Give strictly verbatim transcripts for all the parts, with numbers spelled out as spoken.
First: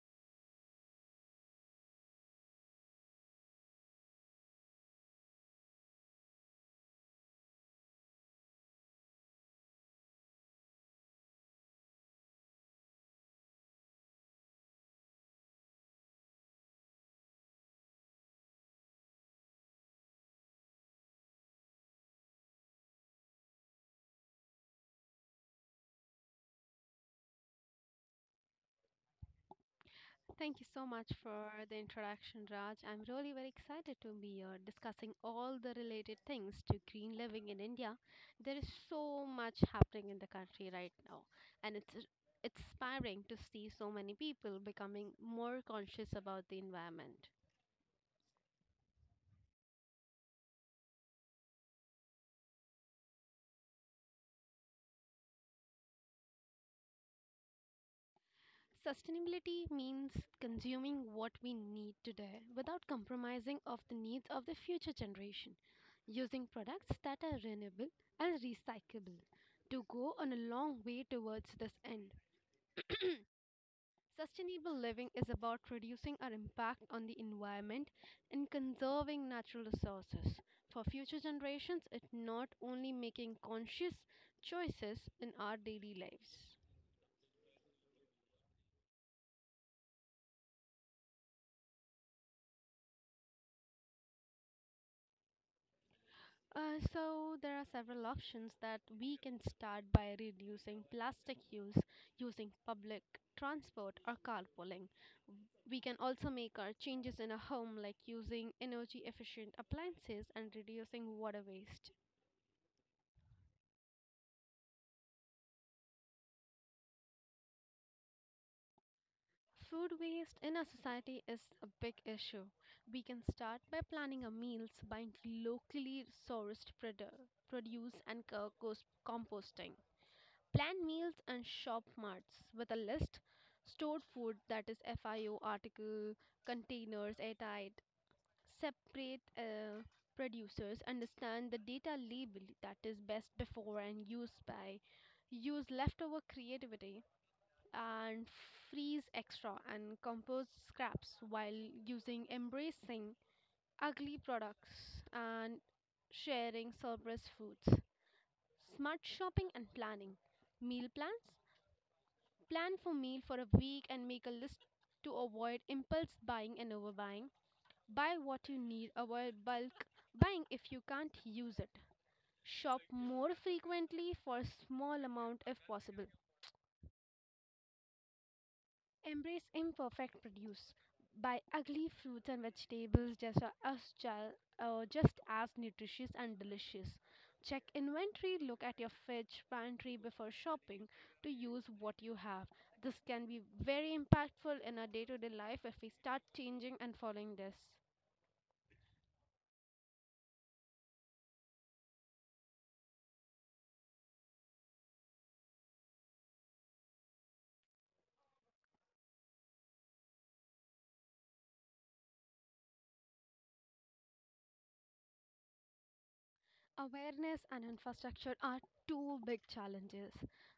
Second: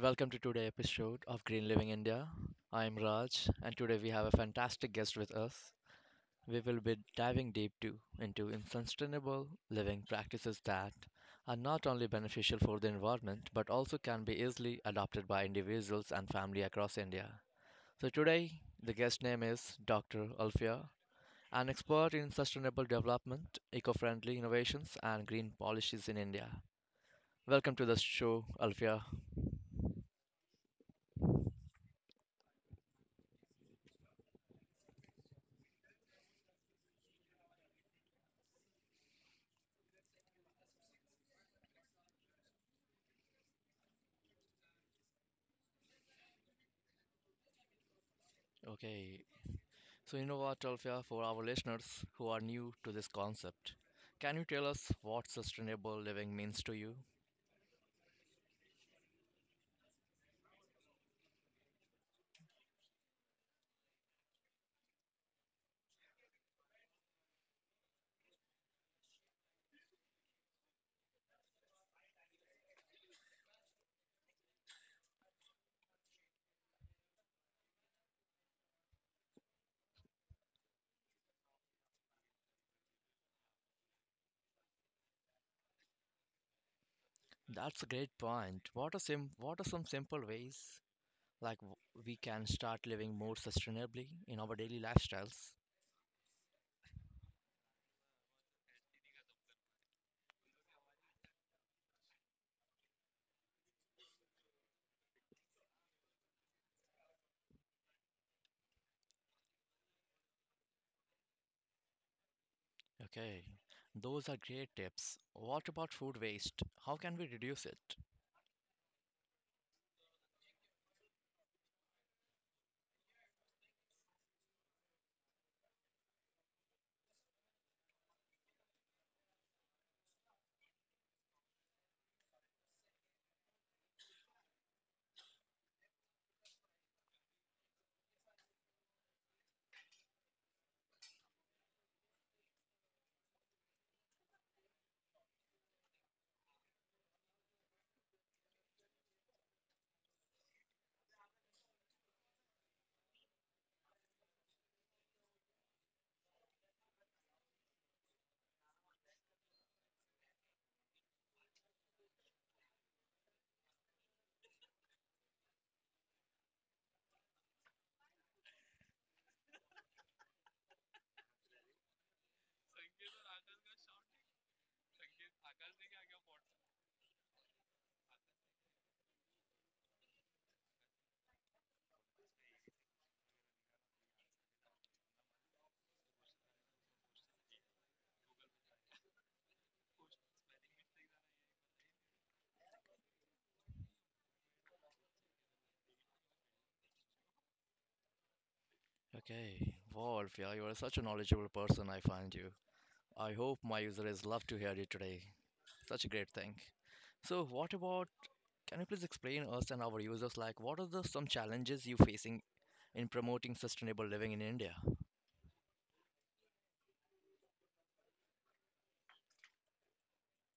Welcome to today's episode of Green Living India. I'm Raj, and today we have a fantastic guest with us. We will be diving deep too into in- sustainable living practices that are not only beneficial for the environment but also can be easily adopted by individuals and family across India. So today, the guest name is doctor Alfia, an expert in sustainable development, eco-friendly innovations, and green policies in India. Welcome to the show, Alfia. Thank you so much for the introduction, Raj. I'm really very excited to be here discussing all the related things to green living in India. There is so much happening in the country right now, and it's r- it's inspiring to see so many people becoming more conscious about the environment. Okay, so, Innova Tolfia, for our listeners who are new to this concept, can you tell us what sustainable living means to you? Sustainability means consuming what we need today without compromising of the needs of the future generation, using products that are renewable and recyclable to go on a long way towards this end. Sustainable living is about reducing our impact on the environment and conserving natural resources. For future generations, it's not only making conscious choices in our daily lives. That's a great point. What are some what are some simple ways like w- we can start living more sustainably in our daily lifestyles? Uh, so there are several options that we can start by reducing plastic use using public transport or carpooling. We can also make our changes in a home like using energy efficient appliances and reducing water waste. Okay, those are great tips. What about food waste? How can we reduce it? Food waste in our society is a big issue. We can start by planning our meals, buying locally sourced produ- produce and co- cos- composting. Plan meals and shop marts with a list. Stored food that is F I O article, containers airtight. Separate uh, producers. Understand the data label that is best before and used by. Use leftover creativity and freeze extra and compost scraps while using embracing ugly products and sharing surplus foods. Smart shopping and planning. Meal plans. Plan for meal for a week and make a list to avoid impulse buying and overbuying. Buy what you need, avoid bulk buying if you can't use it. Shop more frequently for small amount if possible. Embrace imperfect produce. Buy ugly fruits and vegetables just a- as ju- uh, just as nutritious and delicious. Check inventory, look at your fridge, pantry before shopping to use what you have. This can be very impactful in our day-to-day life if we start changing and following this. Okay, Wolf, yeah, you are such a knowledgeable person. I find you. I hope my user is love to hear you today. Such a great thing. So, what about, can you please explain us and our users like what are the some challenges you facing in promoting sustainable living in India? Awareness and infrastructure are two big challenges,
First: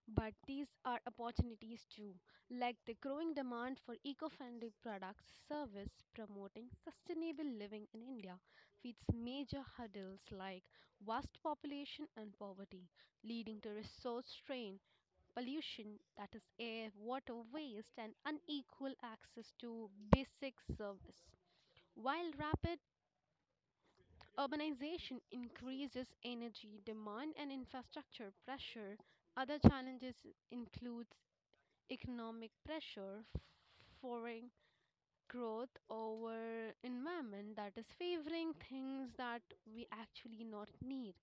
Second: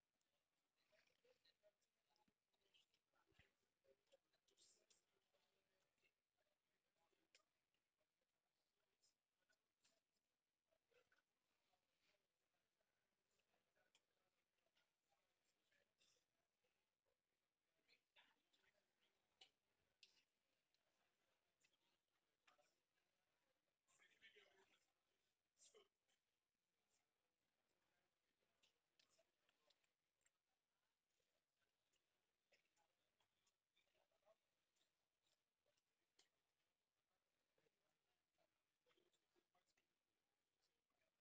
but these are opportunities too, like the growing demand for eco-friendly products service promoting sustainable living in India feeds major hurdles like vast population and poverty, leading to resource strain, pollution that is air, water waste and unequal access to basic service. While rapid urbanization increases energy demand and infrastructure pressure. Other challenges includes economic pressure, foreign growth over environment that is favoring things that we actually not need,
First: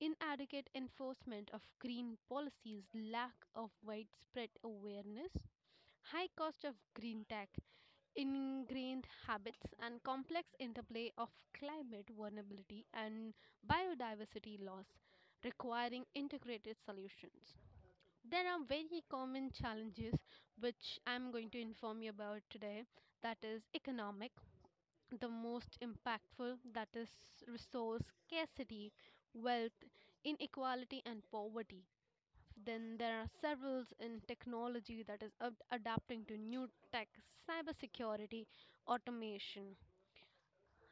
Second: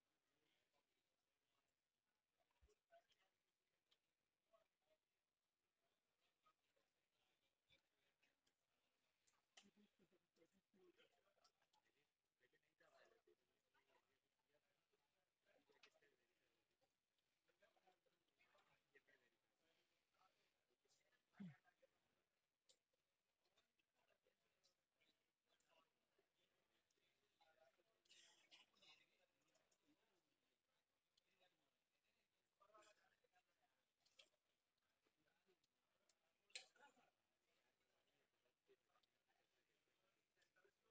inadequate enforcement of green policies, lack of widespread awareness, high cost of green tech, ingrained habits and complex interplay of climate vulnerability and biodiversity loss requiring integrated solutions. There are very common challenges which I'm going to inform you about today, that is economic, the most impactful, that is resource scarcity, wealth inequality and poverty. Then there are several in technology, that is ad- adapting to new tech, cybersecurity, automation.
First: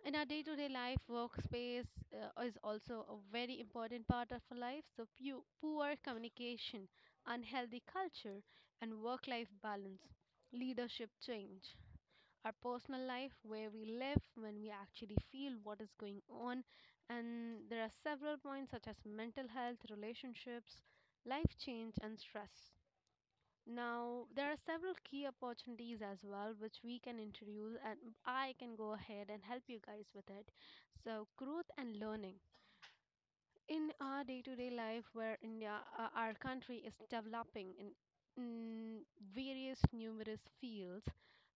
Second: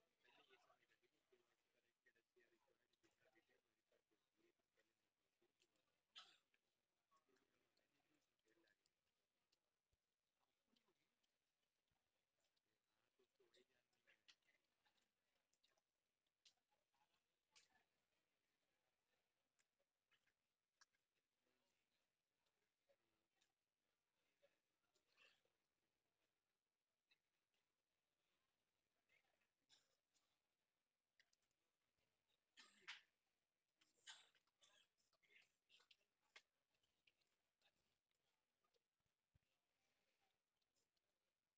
In our day to day life, workspace uh, is also a very important part of our life. So, pu- poor communication, unhealthy culture, and work life balance, leadership change, our personal life, where we live, when we actually feel what is going on. And there are several points such as mental health, relationships, life change, and stress. Now, there are several key opportunities as well which we can introduce, and I can go ahead and help you guys with it. So, growth and learning. In our day to day life, where India, uh, our country is developing in, in various numerous fields,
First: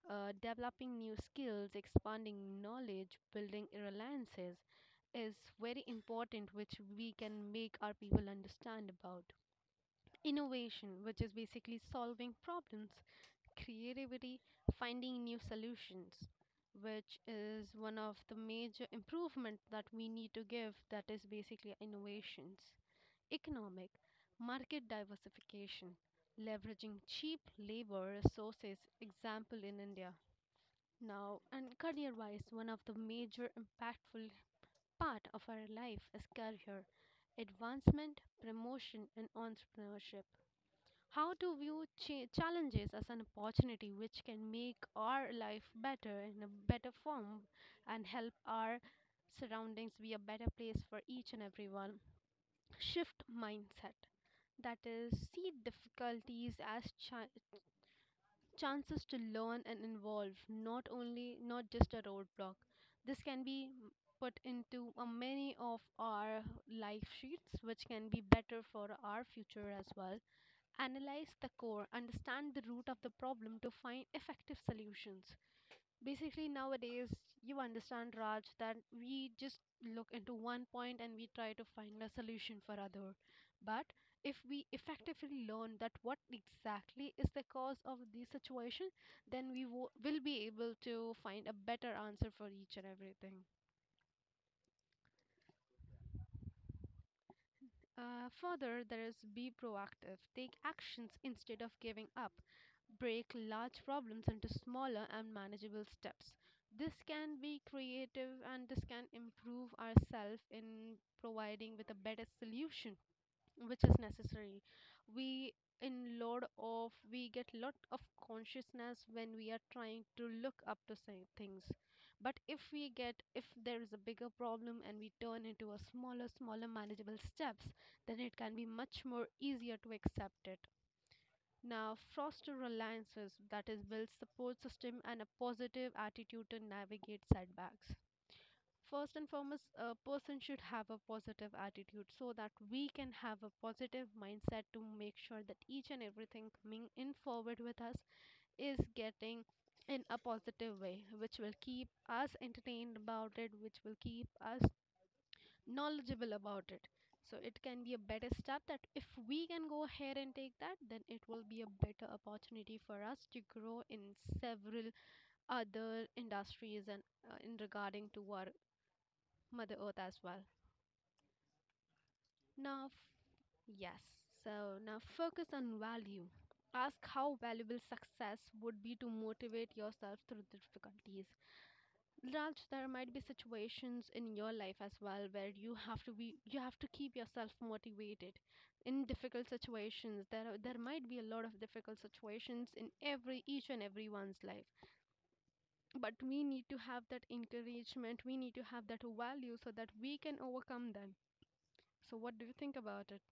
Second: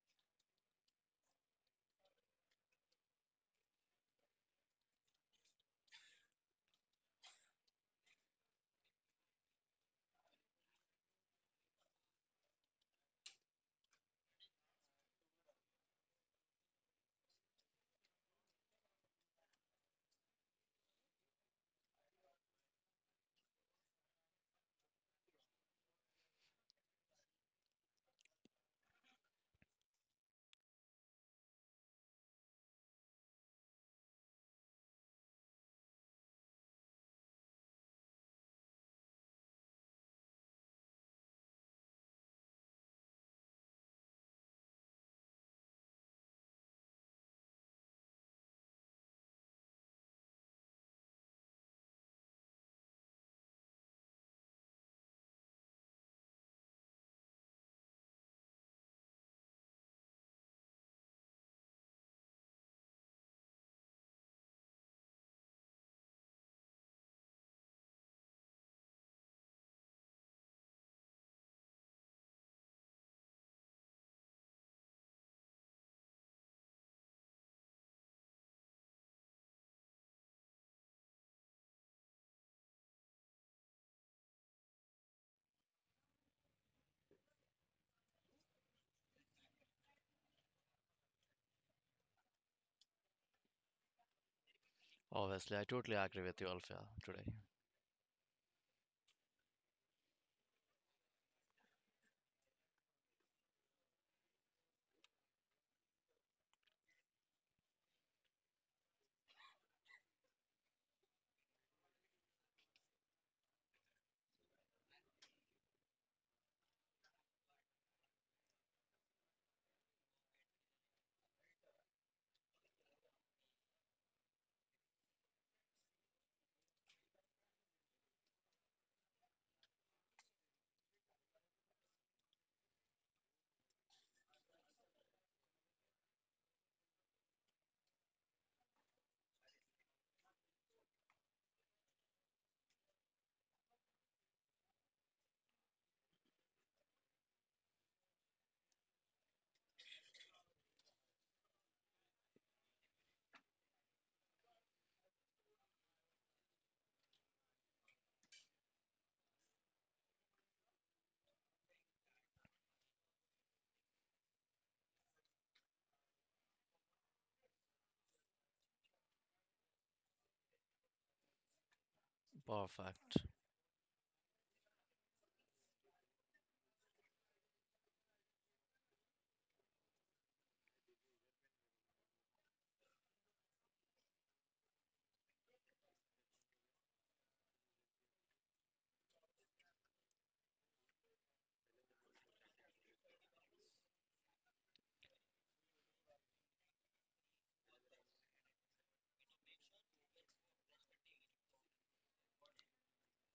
uh, developing new skills, expanding knowledge, building alliances is very important, which we can make our people understand about. Innovation, which is basically solving problems, creativity, finding new solutions, which is one of the major improvement that we need to give, that is basically innovations. Economic, market diversification, leveraging cheap labor resources, example in India. Now, and career-wise, one of the major impactful part of our life is career, advancement, promotion, and entrepreneurship. How to view cha- challenges as an opportunity which can make our life better in a better form and help our surroundings be a better place for each and everyone. Shift mindset, that is, see difficulties as cha- chances to learn and evolve, not only, not just a roadblock. This can be put into a many of our life sheets which can be better for our future as well. Analyze the core, understand the root of the problem to find effective solutions. Basically, nowadays, you understand, Raj, that we just look into one point and we try to find a solution for other. But if we effectively learn that what exactly is the cause of the situation, then we wo- will be able to find a better answer for each and everything. Obviously, I totally agree with you, Alfia, today. Uh, further, there is be proactive. Take actions instead of giving up. Break large problems into smaller and manageable steps. This can be creative and this can improve ourselves in providing with a better solution which is necessary. We in lot of we get lot of consciousness when we are trying to look up to say things, but if we get if there is a bigger problem and we turn into a smaller smaller manageable steps, then it can be much more easier to accept it. Now foster alliances, that is build support system and a positive attitude to navigate setbacks. First and foremost, a person should have a positive attitude so that we can have a positive mindset to make sure that each and everything coming in forward with us is getting in a positive way, which will keep us entertained about it, which will keep us knowledgeable about it. So it can be a better step that if we can go ahead and take that, then it will be a better opportunity for us to grow in several other industries and uh, in regarding to our Mother Earth as well. Now, f- Perfect. yes, so now focus on value. Ask how valuable success would be to motivate yourself through the difficulties. Raj, there might be situations in your life as well where you have to be, you have to keep yourself motivated. In difficult situations, there are, there might be a lot of difficult situations in every each and everyone's life. But we need to have that encouragement. We need to have that value so that we can overcome them. So, what do you think about it?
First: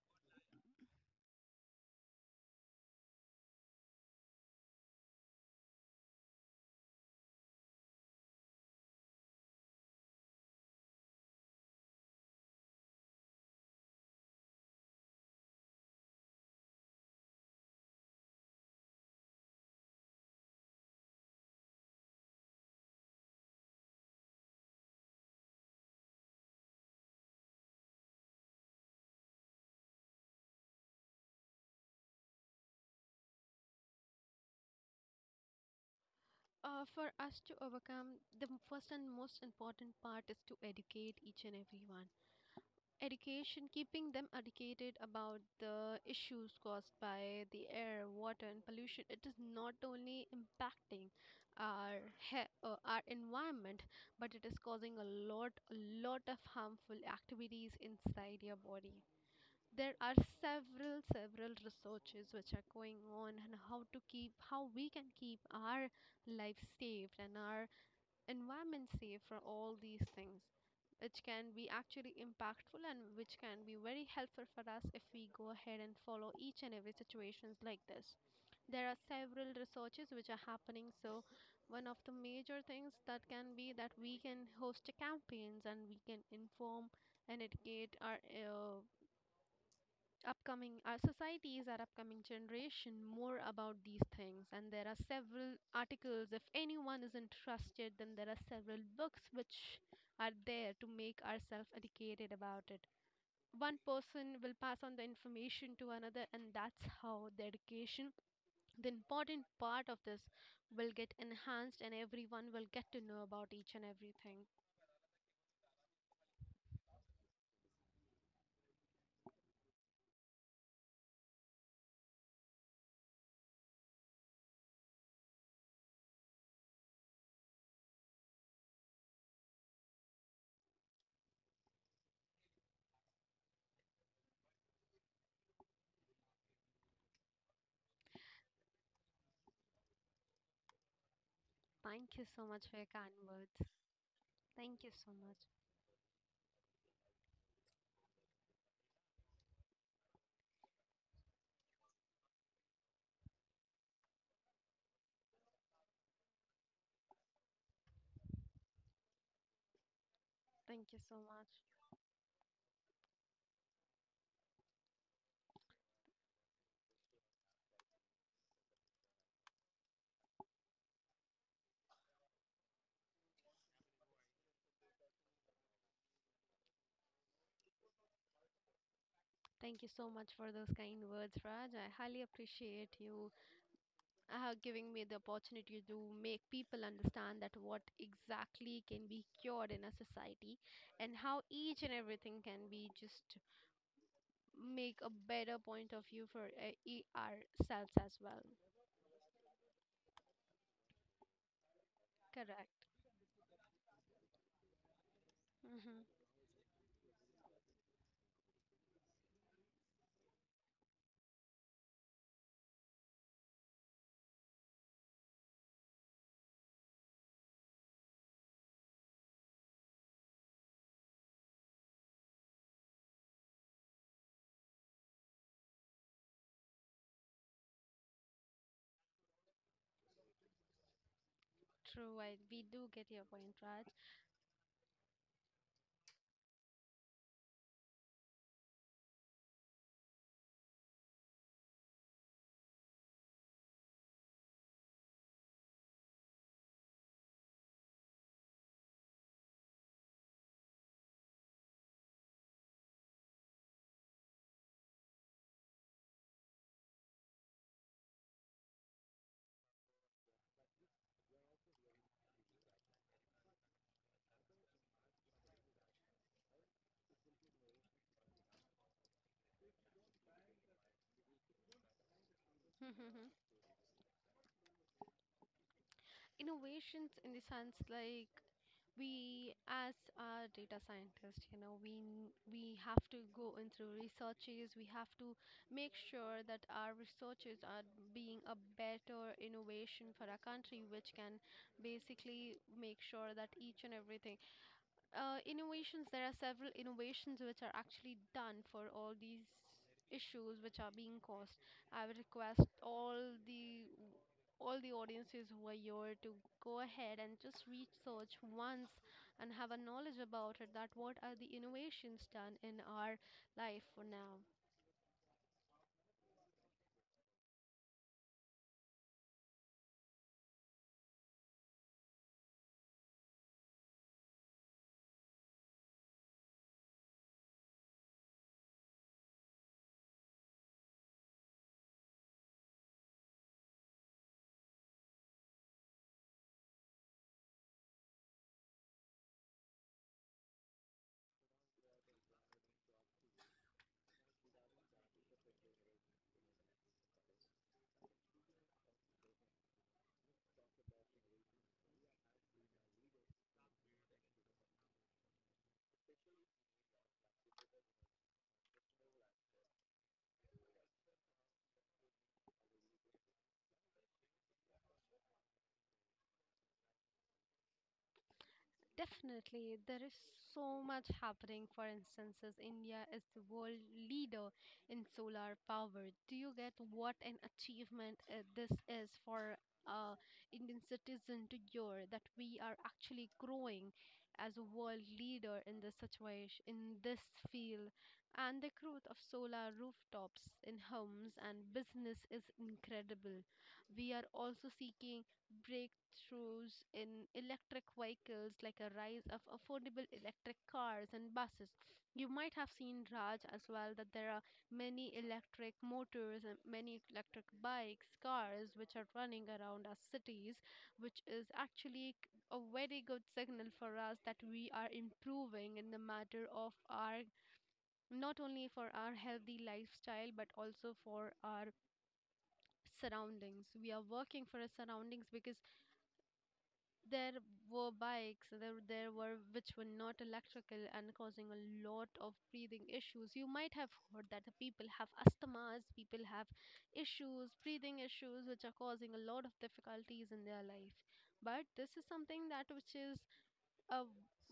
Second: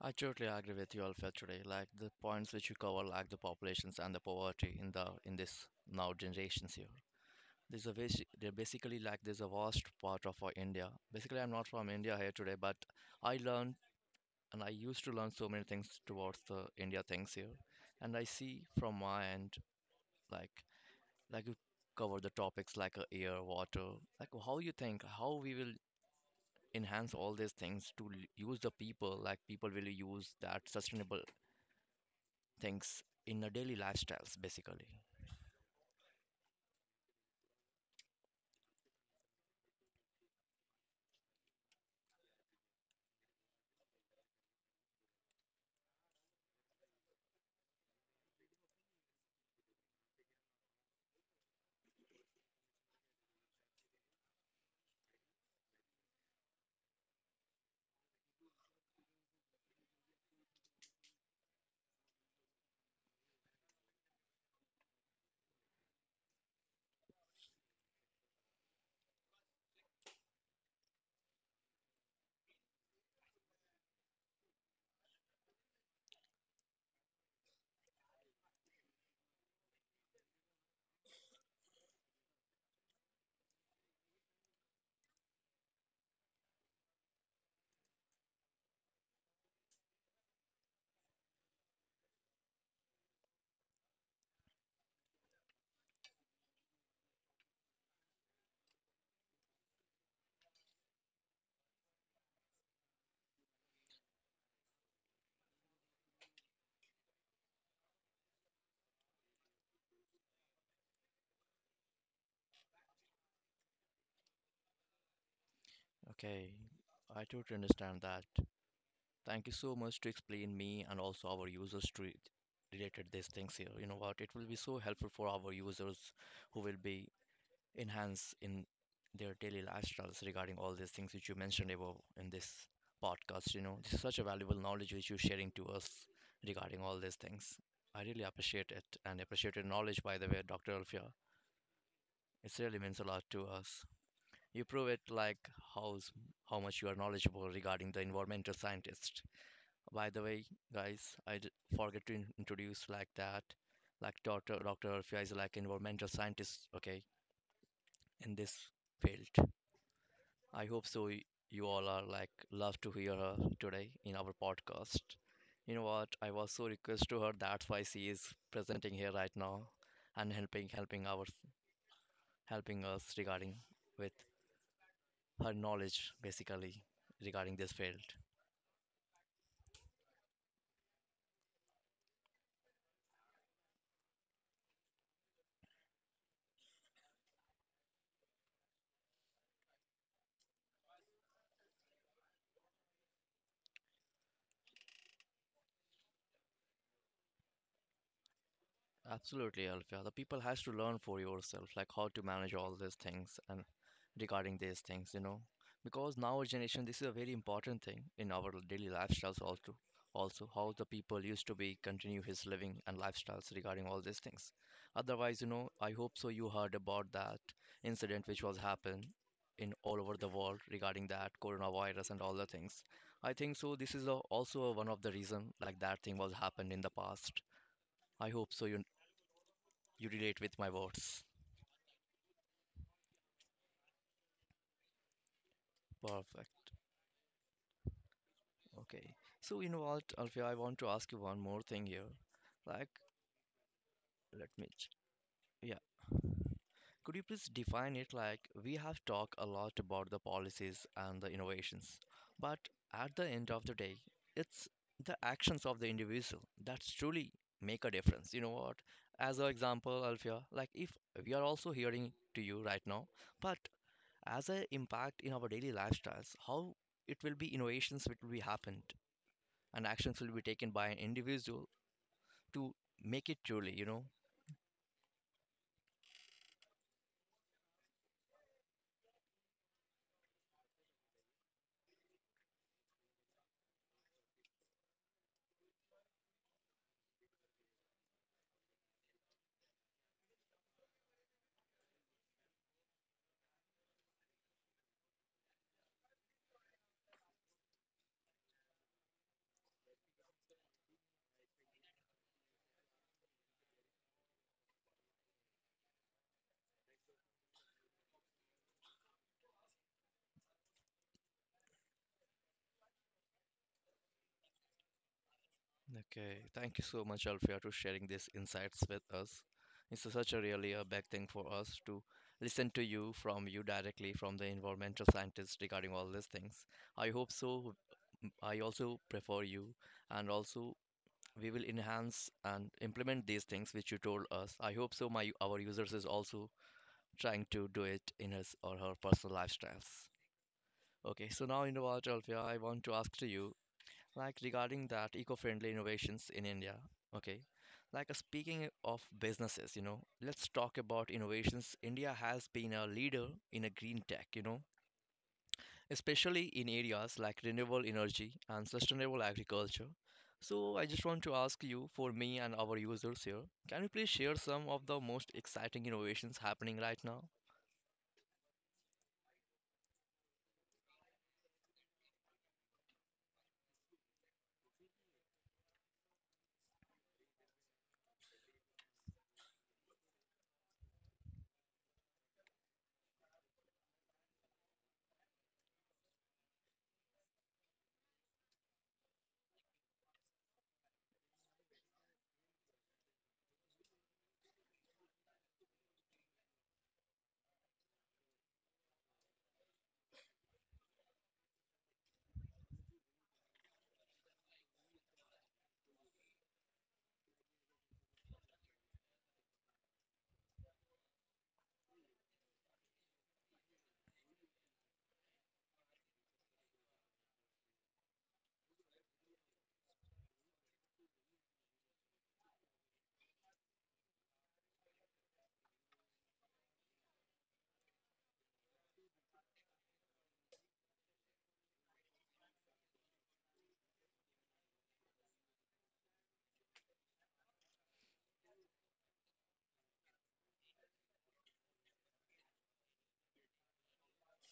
I totally agree with you, Alfia, today. Like the points which you cover, like the populations and the poverty in the in this now generations here. There's a basi- they're basically like there's a vast part of our India. Basically, I'm not from India here today, but I learned and I used to learn so many things towards the India things here, and I see from my end like like you cover the topics like uh, air, water, like how you think, how we will enhance all these things to l- use the people, like people will use that sustainable things in their daily lifestyles, basically. Uh, for us to overcome, the first and most important part is to educate each and everyone. Education, keeping them educated about the issues caused by the air, water, and pollution, it is not only impacting our he- uh, our environment, but it is causing a lot, a lot of harmful activities inside your body. There are several several researches which are going on and how to keep how we can keep our life safe and our environment safe for all these things, which can be actually impactful and which can be very helpful for us if we go ahead and follow each and every situations like this. There are several researches which are happening, so one of the major things that can be that we can host campaigns and we can inform and educate our uh, upcoming our societies, our upcoming generation more about these things, and there are several articles if anyone is interested, then there are several books which are there to make ourselves educated about it. One person will pass on the information to another, and that's how the education, the important part of this, will get enhanced and everyone will get to know about each and everything. Okay, I totally understand that. Thank you so much to explain me and also our users to it- related these things here. You know what? It will be so helpful for our users who will be enhance in their daily lifestyles regarding all these things which you mentioned above in this podcast. You know, this is such a valuable knowledge which you're sharing to us regarding all these things. I really appreciate it and appreciate your knowledge, by the way, doctor Alfia. Thank you so It much for really your means a kind lot to words. us. You Thank prove you it so much. like how s- how much you are knowledgeable regarding the environmental scientist. By the way, guys, I d- forget to in- introduce like that, like doctor Dr. Alfia is like environmental scientist, okay, in this field. I hope Thank you so. so y- much. You all are like love to hear her today in our podcast. You know what? I was so request to her. That's why she is presenting here right now and helping helping our helping us regarding with her knowledge basically regarding this field. Thank you so much for those kind words, Raj. I highly appreciate you uh, giving me the opportunity to make people understand that what exactly can be cured in a society and how each and everything can be just make a better point of view for uh, e- ourselves as well. Absolutely, Alfia. The people has to learn for yourself, like how to manage Correct. all these things and regarding these things, you know, Hmm. because now our generation, this is a very important thing in our daily lifestyles also. Also, how the people used to be continue his living and lifestyles regarding all these things. Otherwise, you know, I hope so. You heard about that incident which was happened in all over the world regarding that coronavirus and all the things. I think so. This is a, also a, one of the reason like that thing was happened in the past. I hope so. You you relate with my words. True. I, we do get your point, Raj. Perfect. Okay. So you know what, Alfia, I want to ask you one more thing here. Like, let me. ch- Yeah. Could you please define it? Like, we have talked a lot about the policies and the innovations, but at the end of the day, it's the actions of the individual that truly make a difference. You know what? As an example, Alfia, like if we are also hearing to you right now, but as an impact in our daily lifestyles, how it will be innovations which will be happened and actions will be taken by an individual to make it truly, you know. Innovations in the sense like we as a data scientist, you know, we n- we have to go in through researches, we have to make sure that our researches are being a better innovation for our country which can basically make sure that each and everything, uh, innovations there are several innovations which are actually done for all these issues which are being caused. I would request all the all the audiences who are here to go ahead and just research once and have a knowledge about it, that what are the innovations done in our life for now. Okay, thank you so much, Alfia, to sharing these insights with us. It's such a really a big thing for us to listen to you from you directly from the environmental scientists regarding all these things. I hope so. m- I also prefer you, and also we will enhance and implement these things which you told us. I hope so. My our users is also trying to do it in his or her personal lifestyles. Okay, so now in Innovatalvia, I want to ask to you, like regarding that eco-friendly innovations in India. Okay, like uh, speaking of businesses, you know, let's talk about innovations. India has been a leader in a green tech, you know, especially in areas like renewable energy and sustainable agriculture. So I just want to ask you, for me and our users here, can you please share some of the most exciting innovations happening right now? Definitely, there is so much happening. For instance, as India is the world leader in solar power. Do you get what an achievement uh, this is for uh, Indian citizen to hear that we are actually growing as a world leader in this situation, in this field, and the growth of solar rooftops in homes and business is incredible. We are also seeking breakthroughs in electric vehicles, like a rise of affordable electric cars and buses. You might have seen Raj as well that there are many electric motors and many electric bikes, cars which are running around our cities, which is actually c- a very good signal for us that we are improving in the matter of our, not only for our healthy lifestyle but also for our surroundings. We are working for our surroundings because there were bikes, there, there were which were not electrical and causing a lot of breathing issues. You might have heard that the people have asthmas, people have issues, breathing issues, which are causing a lot of difficulties in their life. But this is something that which is uh,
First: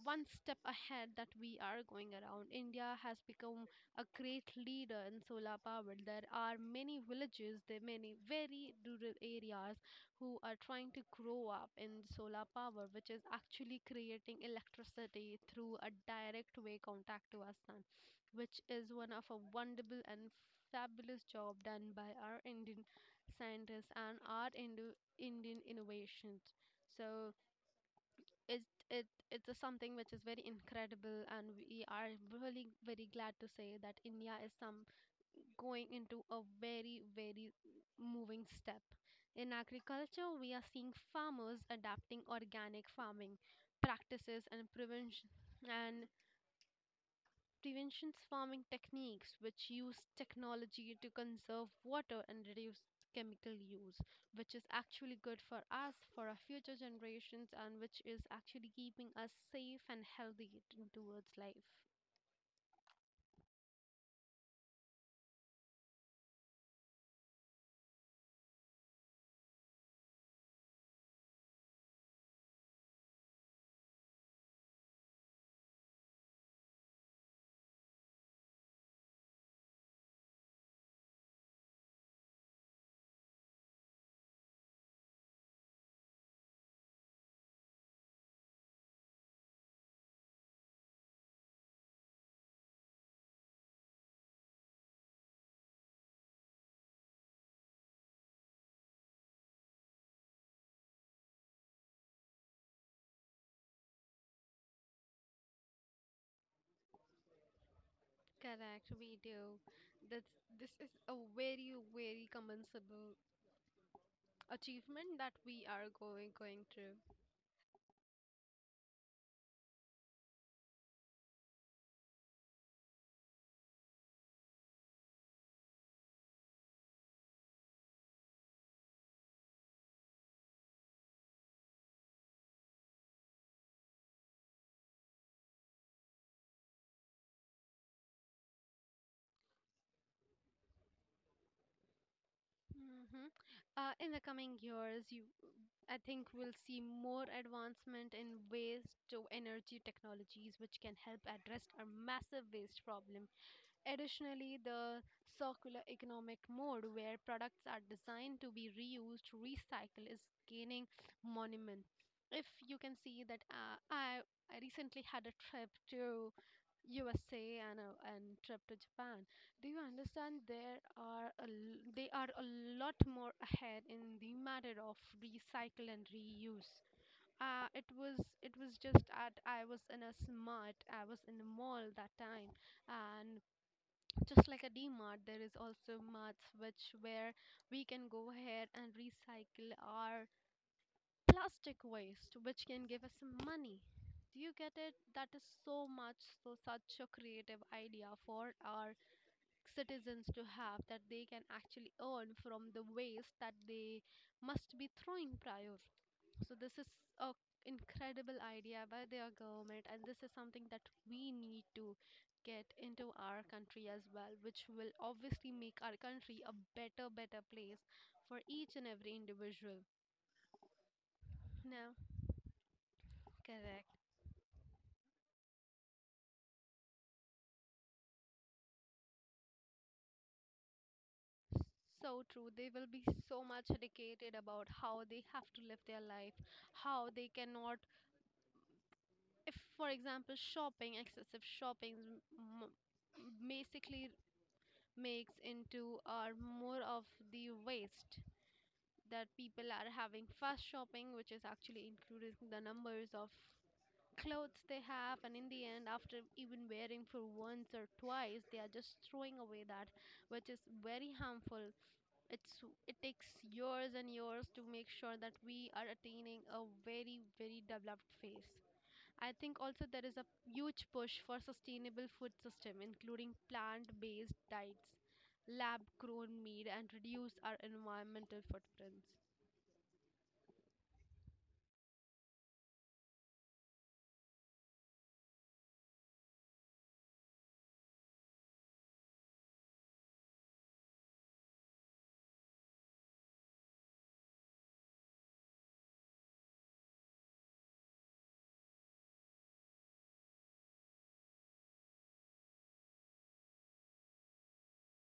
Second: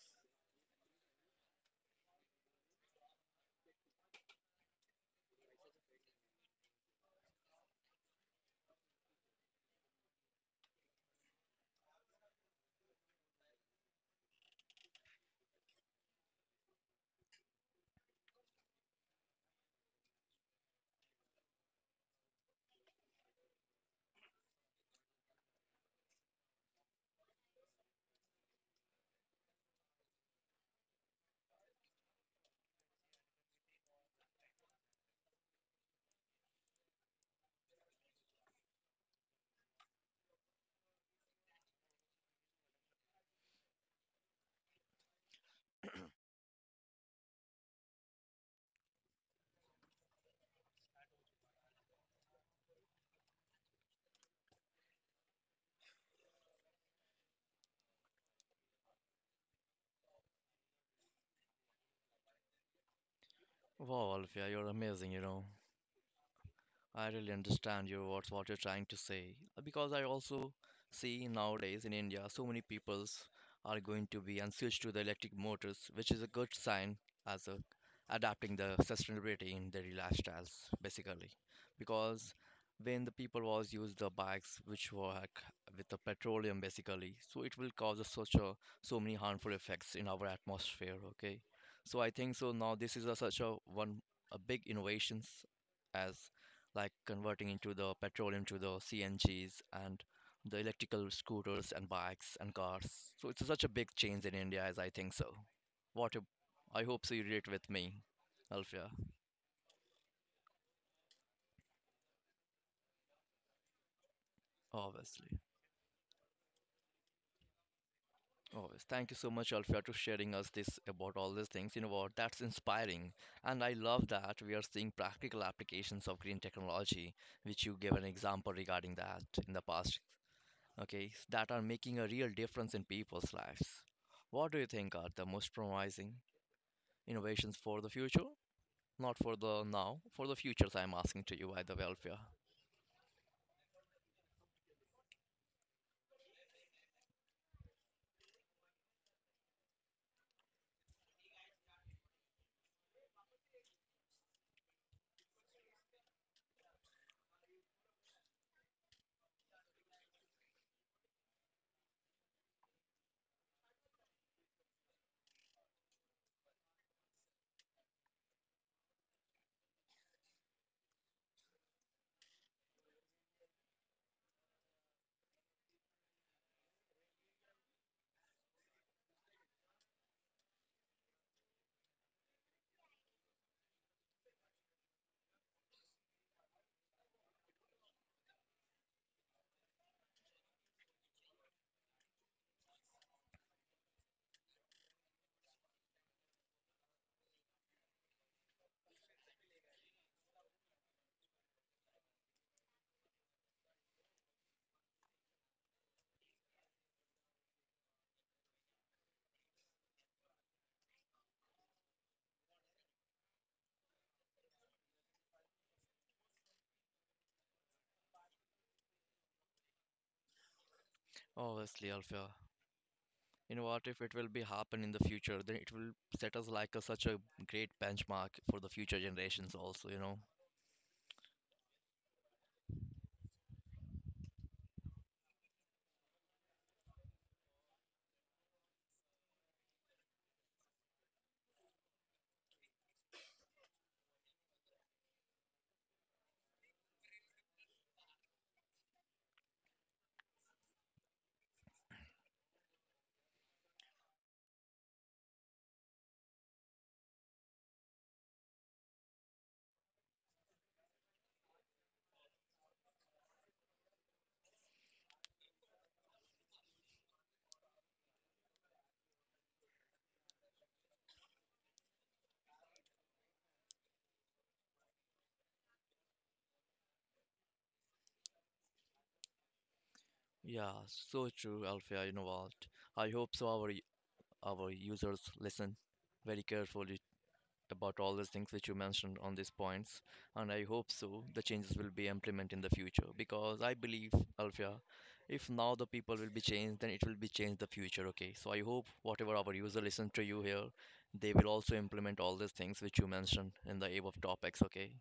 one step ahead that we are going around. India has become a great leader in solar power. There are many villages, there are many very rural areas who are trying to grow up in solar power, which is actually creating electricity through a direct way contact to our sun, which is one of a wonderful and fabulous job done by our Indian scientists and our Indo- Indian innovations. So it it it's a something which is very incredible, and we are really very glad to say that India is some going into a very, very moving step. In agriculture, we are seeing farmers adapting organic farming practices and prevention, and prevention farming techniques, which use technology to conserve water and reduce chemical use, which is actually good for us, for our future generations, and which is actually keeping us safe and healthy t- towards life. Wow, Alvia, you're amazing, you know. I really understand your what's what you're trying to say uh, because I also see nowadays in India so many peoples are going to be and switch to the electric motors, which is a good sign as a adapting the sustainability in their lifestyles basically because when the people was use the bikes which work with the petroleum basically so it will cause a such a so many harmful effects in our atmosphere, okay. So I think so now this is a, such a one a big innovations as like converting into the petroleum to the C N Gs and the electrical scooters and bikes and cars. So it's such a big change in India as I think so. What a, I hope so you relate with me, Alfia. Correct, we do. That's, this is a very, very commendable achievement that Obviously. we are going going through. Always. Thank you so much, Alfia, to sharing us this about all these things. You know what? That's inspiring. And I love that we are seeing practical applications of green technology, which you gave an example regarding that in the past, okay, that are making a real difference in people's lives. What do you think are the most promising innovations for the future? Not for the now, for the futures I'm asking to you, by the way, Alfia. Hmm. Uh, in the coming years, you, I think we'll see more advancement in waste to energy technologies, which can help address our massive waste problem. Additionally, the circular economic mode, where products are designed to be reused, recycled, is gaining monument. If you can see that, uh, I I recently had a trip to U S A and a and trip to Japan. Do you understand there are a, l- they are a lot more ahead in the matter of recycle and reuse. Uh, it was it was just at I was in a smart I was in a mall that time, and just like a D-Mart, there is also marts which where we can go ahead and recycle our plastic waste, which can give us money. Do you get it? That is so much, so such a creative idea for our citizens to have, that they can actually earn from the waste that they must be throwing prior. So this is a incredible idea by their government, and this is something that we need to get into our country as well, which will obviously make our country a better better place for each and every individual Obviously, now. Alfia. You know Correct. what? If it will be happen in the future, then it will set us like a, such a great benchmark for the future generations also, you know. So true. They will be so much educated about how they have to live their life, how they cannot, if for example, shopping, excessive shopping m- m- basically makes into or more of the waste, that people are having fast shopping, which is actually increasing the numbers of clothes they have, and in the end, after even wearing for once or twice, they are just throwing away that, which is very harmful. It's it takes years and years to make sure that we are attaining a very, very developed phase. I think also there is a huge push for sustainable food system, including plant based diets, lab grown meat, and reduce our environmental footprints. Yeah, so true, Alfia. You know what? I hope so our our users listen very carefully about all those things which you mentioned on these points, and I hope so the changes will be implemented in the future because I believe, Alfia, if now the people will be changed, then it will be changed the future. Okay, so I hope whatever our user listen to you here, they will also implement all these things which you mentioned in the above topics. Okay,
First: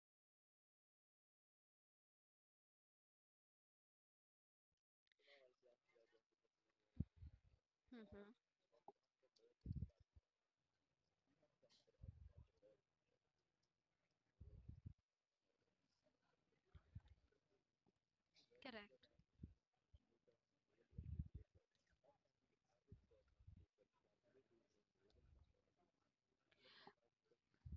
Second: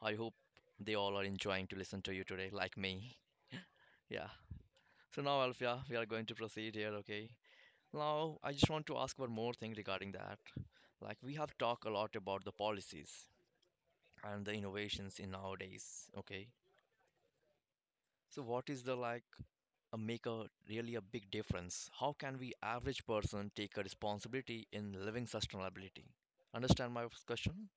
I hope they all are enjoying to listen to you today, like me. Yeah. So now, Alfia, we are going to proceed here. Okay. Now, Hmm. I just want to ask one more thing regarding that. Like, we have talked a lot about the policies, and the innovations in nowadays, okay, so what is the Correct. like a make a really a big difference, how can we average person take a responsibility in living sustainability, understand my question?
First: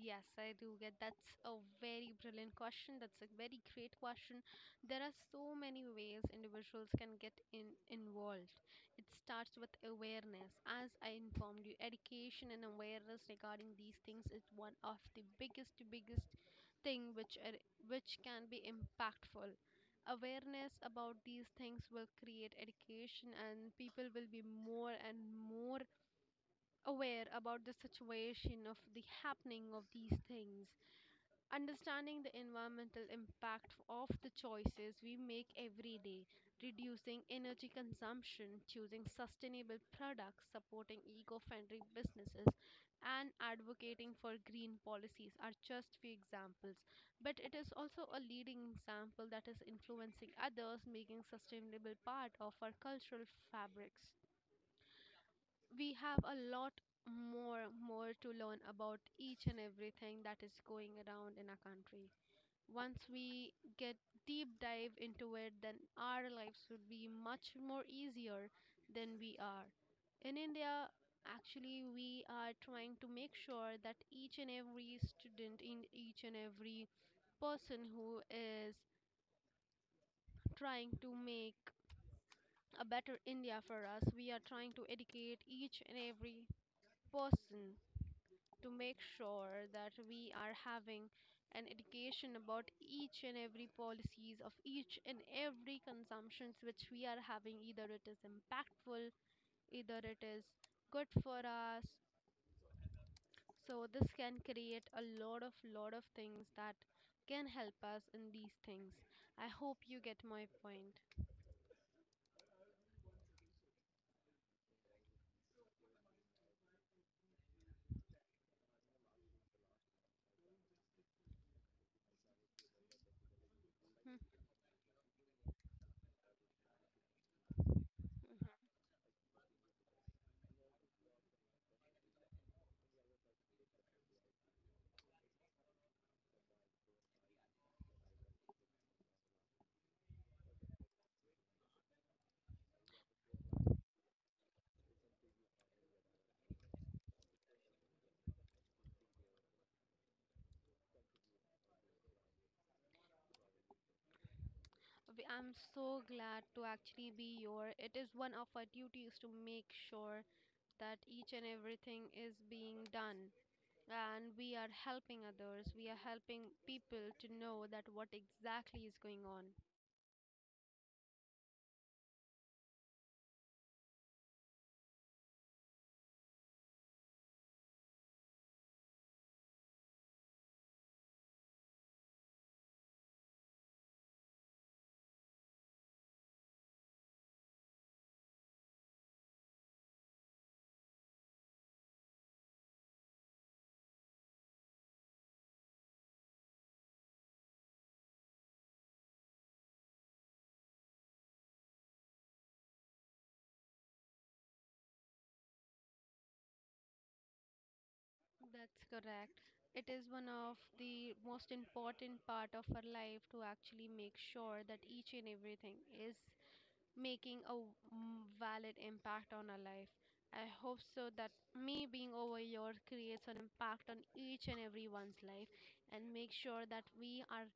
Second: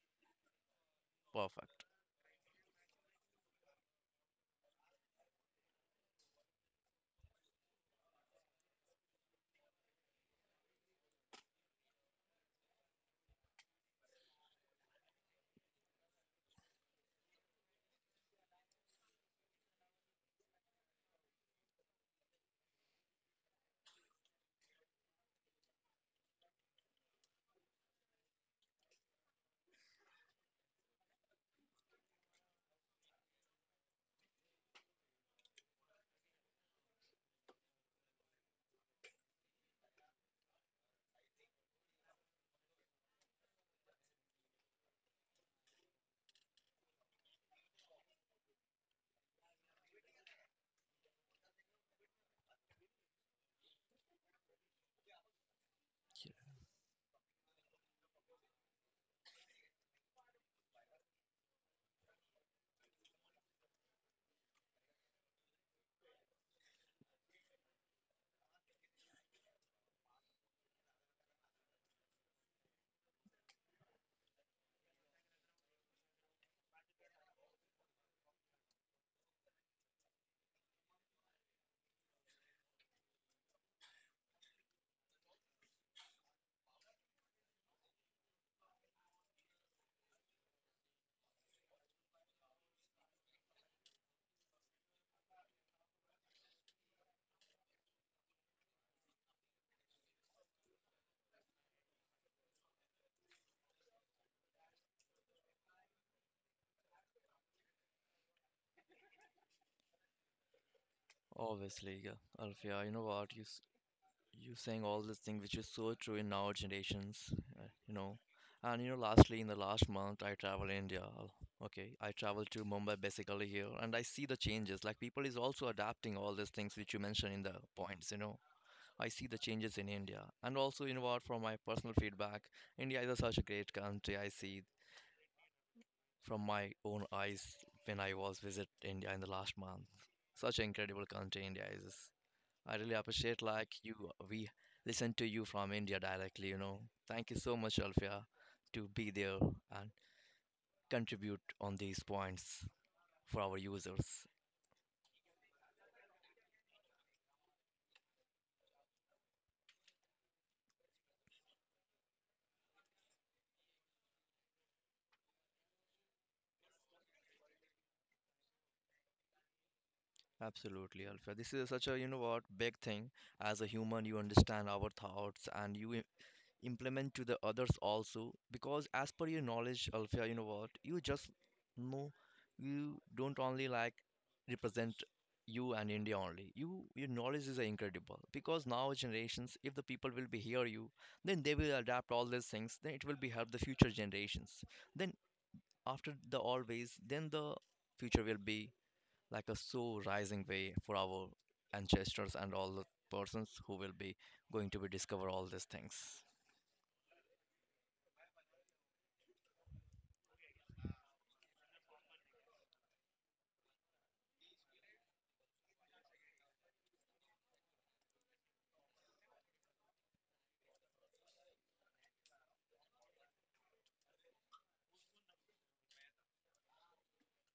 Yes, I do get that's a Perfect. very brilliant question. That's a very great question. There are so many ways individuals can get in, involved. It starts with awareness. As I informed you, education and awareness regarding these things is one of the biggest biggest thing which are, which can be impactful. Awareness about these things will create education, and people will be more and more aware about the situation of the happening of these things, understanding the environmental impact of the choices we make every day, reducing energy consumption, choosing sustainable products, supporting eco friendly businesses, and advocating for green policies are just few examples. But it is also a leading example that is influencing others, making sustainable part of our cultural fabrics. We have Yeah. a lot more more to learn about each and everything that is going around in our country. Once we get deep dive into it, then our lives would be much more easier than we are. In India, actually, we are trying to make sure that each and every student, in each and every person who is trying to make a better India for us, we are trying to educate each and every person to make sure that we are having an education about each and every policies, of each and every consumptions which we are having, either it is impactful, either it is good for us. So this can create a lot of lot of things that can help us in these things. I hope you get my point. Obviously, yeah, Alfia, you know what, you s- you saying all this thing which is so true in our generations, uh, you know. And you know, lastly in the last month I travel India. Al- okay, I travel to Mumbai basically here, and I see Mhm, the changes like people is also adapting all these things which you mentioned in the points, you know. mhm. I see the changes in India. And also, you know what, from my personal feedback, India is a such a great country. I see from my own eyes when I was visit India in the last month. Such an incredible country India is. I really appreciate like you. We listen to you from India directly. You know, thank you so much, Alfia, to be there and contribute on these points for our users. We- I'm so glad to actually be here. It is one of our duties to make sure that each and everything is being done, and we are helping others, we are helping people to know that what exactly is going on. Absolutely, Alfia. This is such a you know what big thing. As a human, you understand our thoughts and you implement to the others also because as per your knowledge, Alfia, you know what, you just know, you don't only like represent you and India only, you your knowledge is incredible because now generations if the people will be hear you, then they will adapt all these things, then it will be help the future generations, then after the always then the future will be like a so rising way for our ancestors and all the persons who will be going to be discover all these things. That's correct. It is one of the most important part of our life to actually make sure that each and everything is making a w- m- valid impact on our life. I hope so that me being over here creates an impact on each and everyone's life, and make sure that we are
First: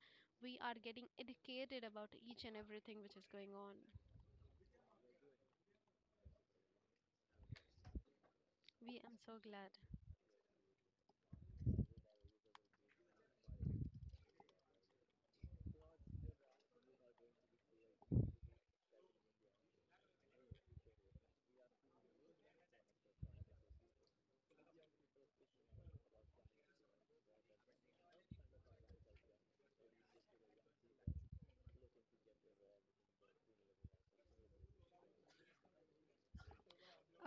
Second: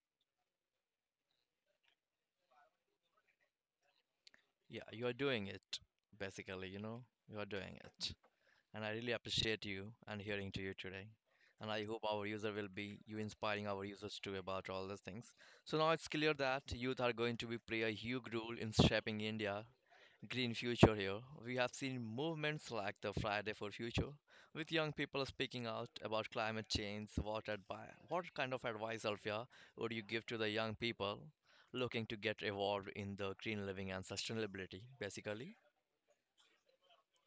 we are getting educated about each and everything which is going on. Yeah, you are doing it, basically, you know, you are doing it. And I We really am so appreciate glad. you and hearing to you today. And I hope our user will be you inspiring our users too about all these things. So now it's clear that youth are going to be play a huge role in shaping India green future here. We have seen movements like the Friday for Future, with young people speaking out about climate change. What advice, what kind of advice, Alfia, would you give to the young people looking to get involved in the green living and sustainability, basically?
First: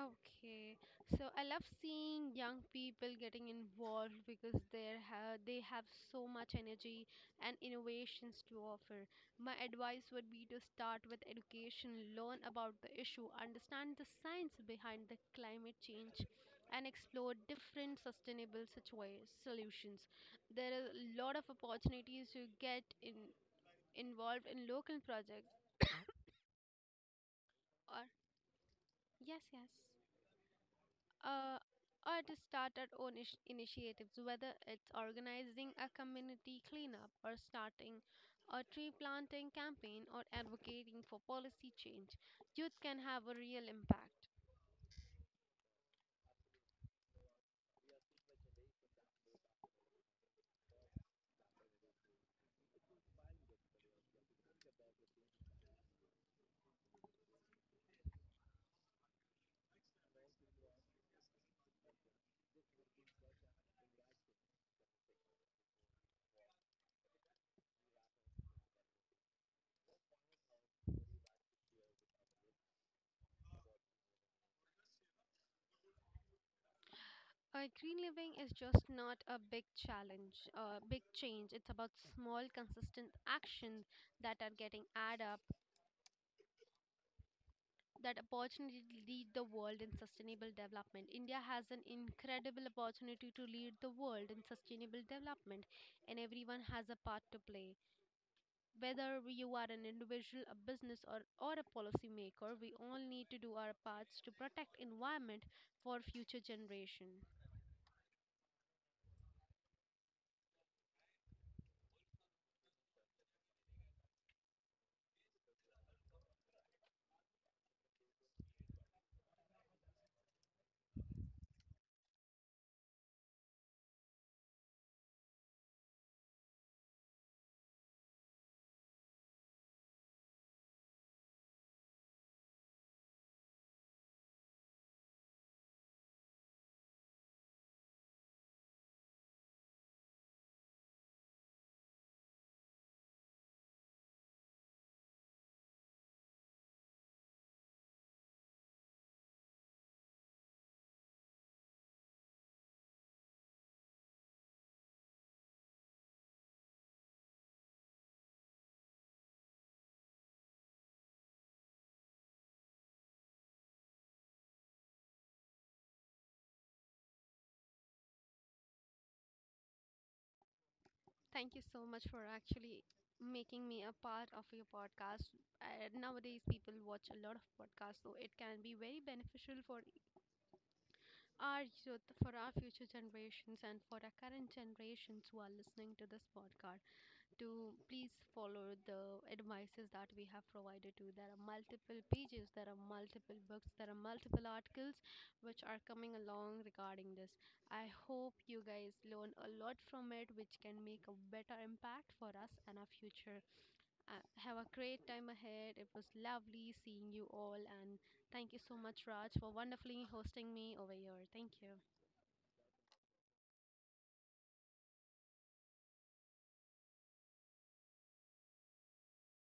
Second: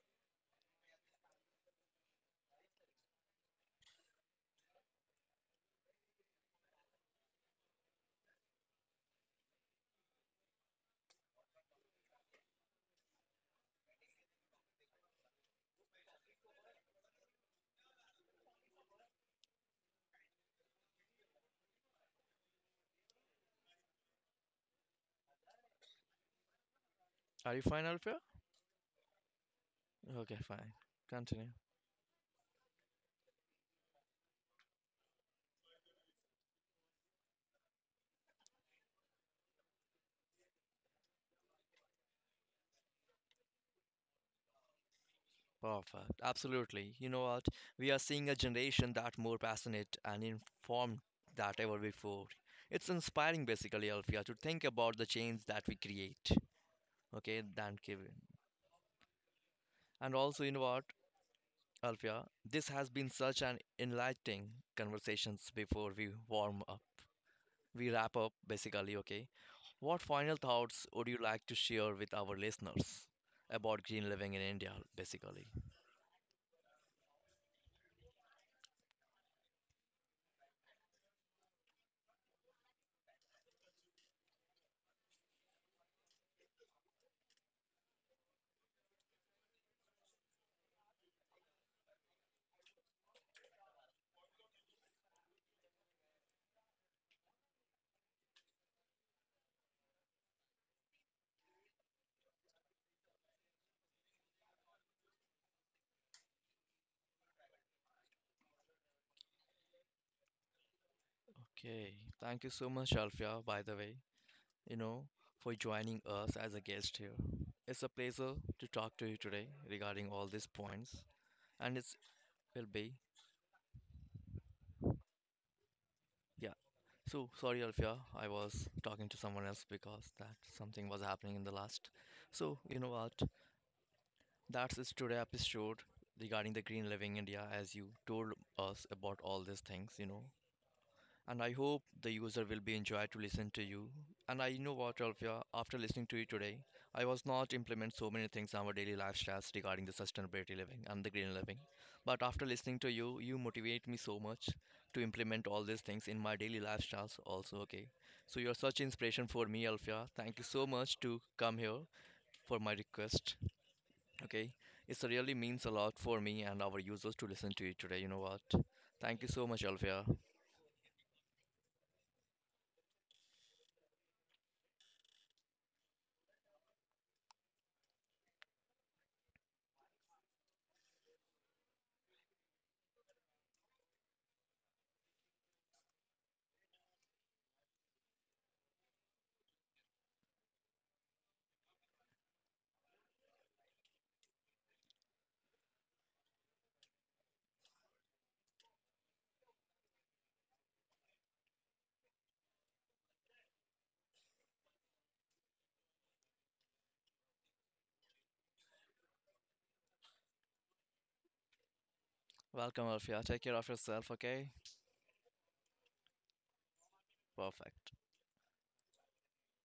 Okay, so I love seeing young people getting involved, because they ha they have so much energy and innovations to offer. My advice would be to start with education, learn about the issue, understand the science behind the climate change, and explore different sustainable situa solutions. There are a lot of opportunities to get in involved in local projects, Are you fine, or Alfia? yes, yes. Okay, fine. Continue. uh, or to start our own ish- initiatives, whether it's organizing a community cleanup, or starting a tree planting campaign, or advocating for policy change, youth can have a real impact. Perfect. Absolutely. You know what? We are seeing a generation that more passionate and informed than ever before. It's inspiring, basically, Alfia, to think about the change that we create. Okay, than Kevin. And also, you know what, Alfia, this has been such an enlightening conversations before we warm up. We wrap up basically, okay? What final thoughts would you like to share with our listeners about green living in India, basically? Uh, green living is just not a big challenge, a big change. It's about small, consistent actions that are getting added up, that opportunity to lead the world in sustainable development. India has an incredible opportunity to lead the world in sustainable development, and everyone has a part to play. Whether you are an individual, a business, or, or a policymaker, we all need to do our parts to protect environment for future generation. Okay, thank you so much, Alfia, by the way, you know, for joining us as a guest here. It's a pleasure to talk to you today regarding all these points, and it will be, yeah, so sorry, Alfia, I was talking to someone else because that something was happening in the last. So you know what? That's it today episode regarding the green living India, as you told us about all these things. You know, and I hope the user will be enjoyed to listen to you. And I know what, Alfia, after listening to you today, I was not implement so many things in our daily lifestyles regarding the sustainability living and the green living. But after listening to you, you motivate me so much to implement all these things in my daily lifestyles also, okay? So you're such inspiration for me, Alfia. Thank you so much to come here for my request, okay? It really means a lot for me and our users to listen to you today, you know what? Thank you so much, Alfia. Thank you so much for actually making me a part of your podcast. Uh, nowadays, people watch a lot of podcasts, so it can be very beneficial for our youth, for our future generations, and for our current generations who are listening to this podcast, to please follow the advices that we have provided to. You. There are multiple pages, there are multiple books, there are multiple articles which are coming along regarding this. I hope you guys learn a lot from it, which can make a better impact for us and our future. Uh, have a great time ahead. It was lovely seeing you all, and thank you so much, Raj, for wonderfully hosting me over here. Thank you. Welcome, Alfia. Take care of yourself, okay? Perfect.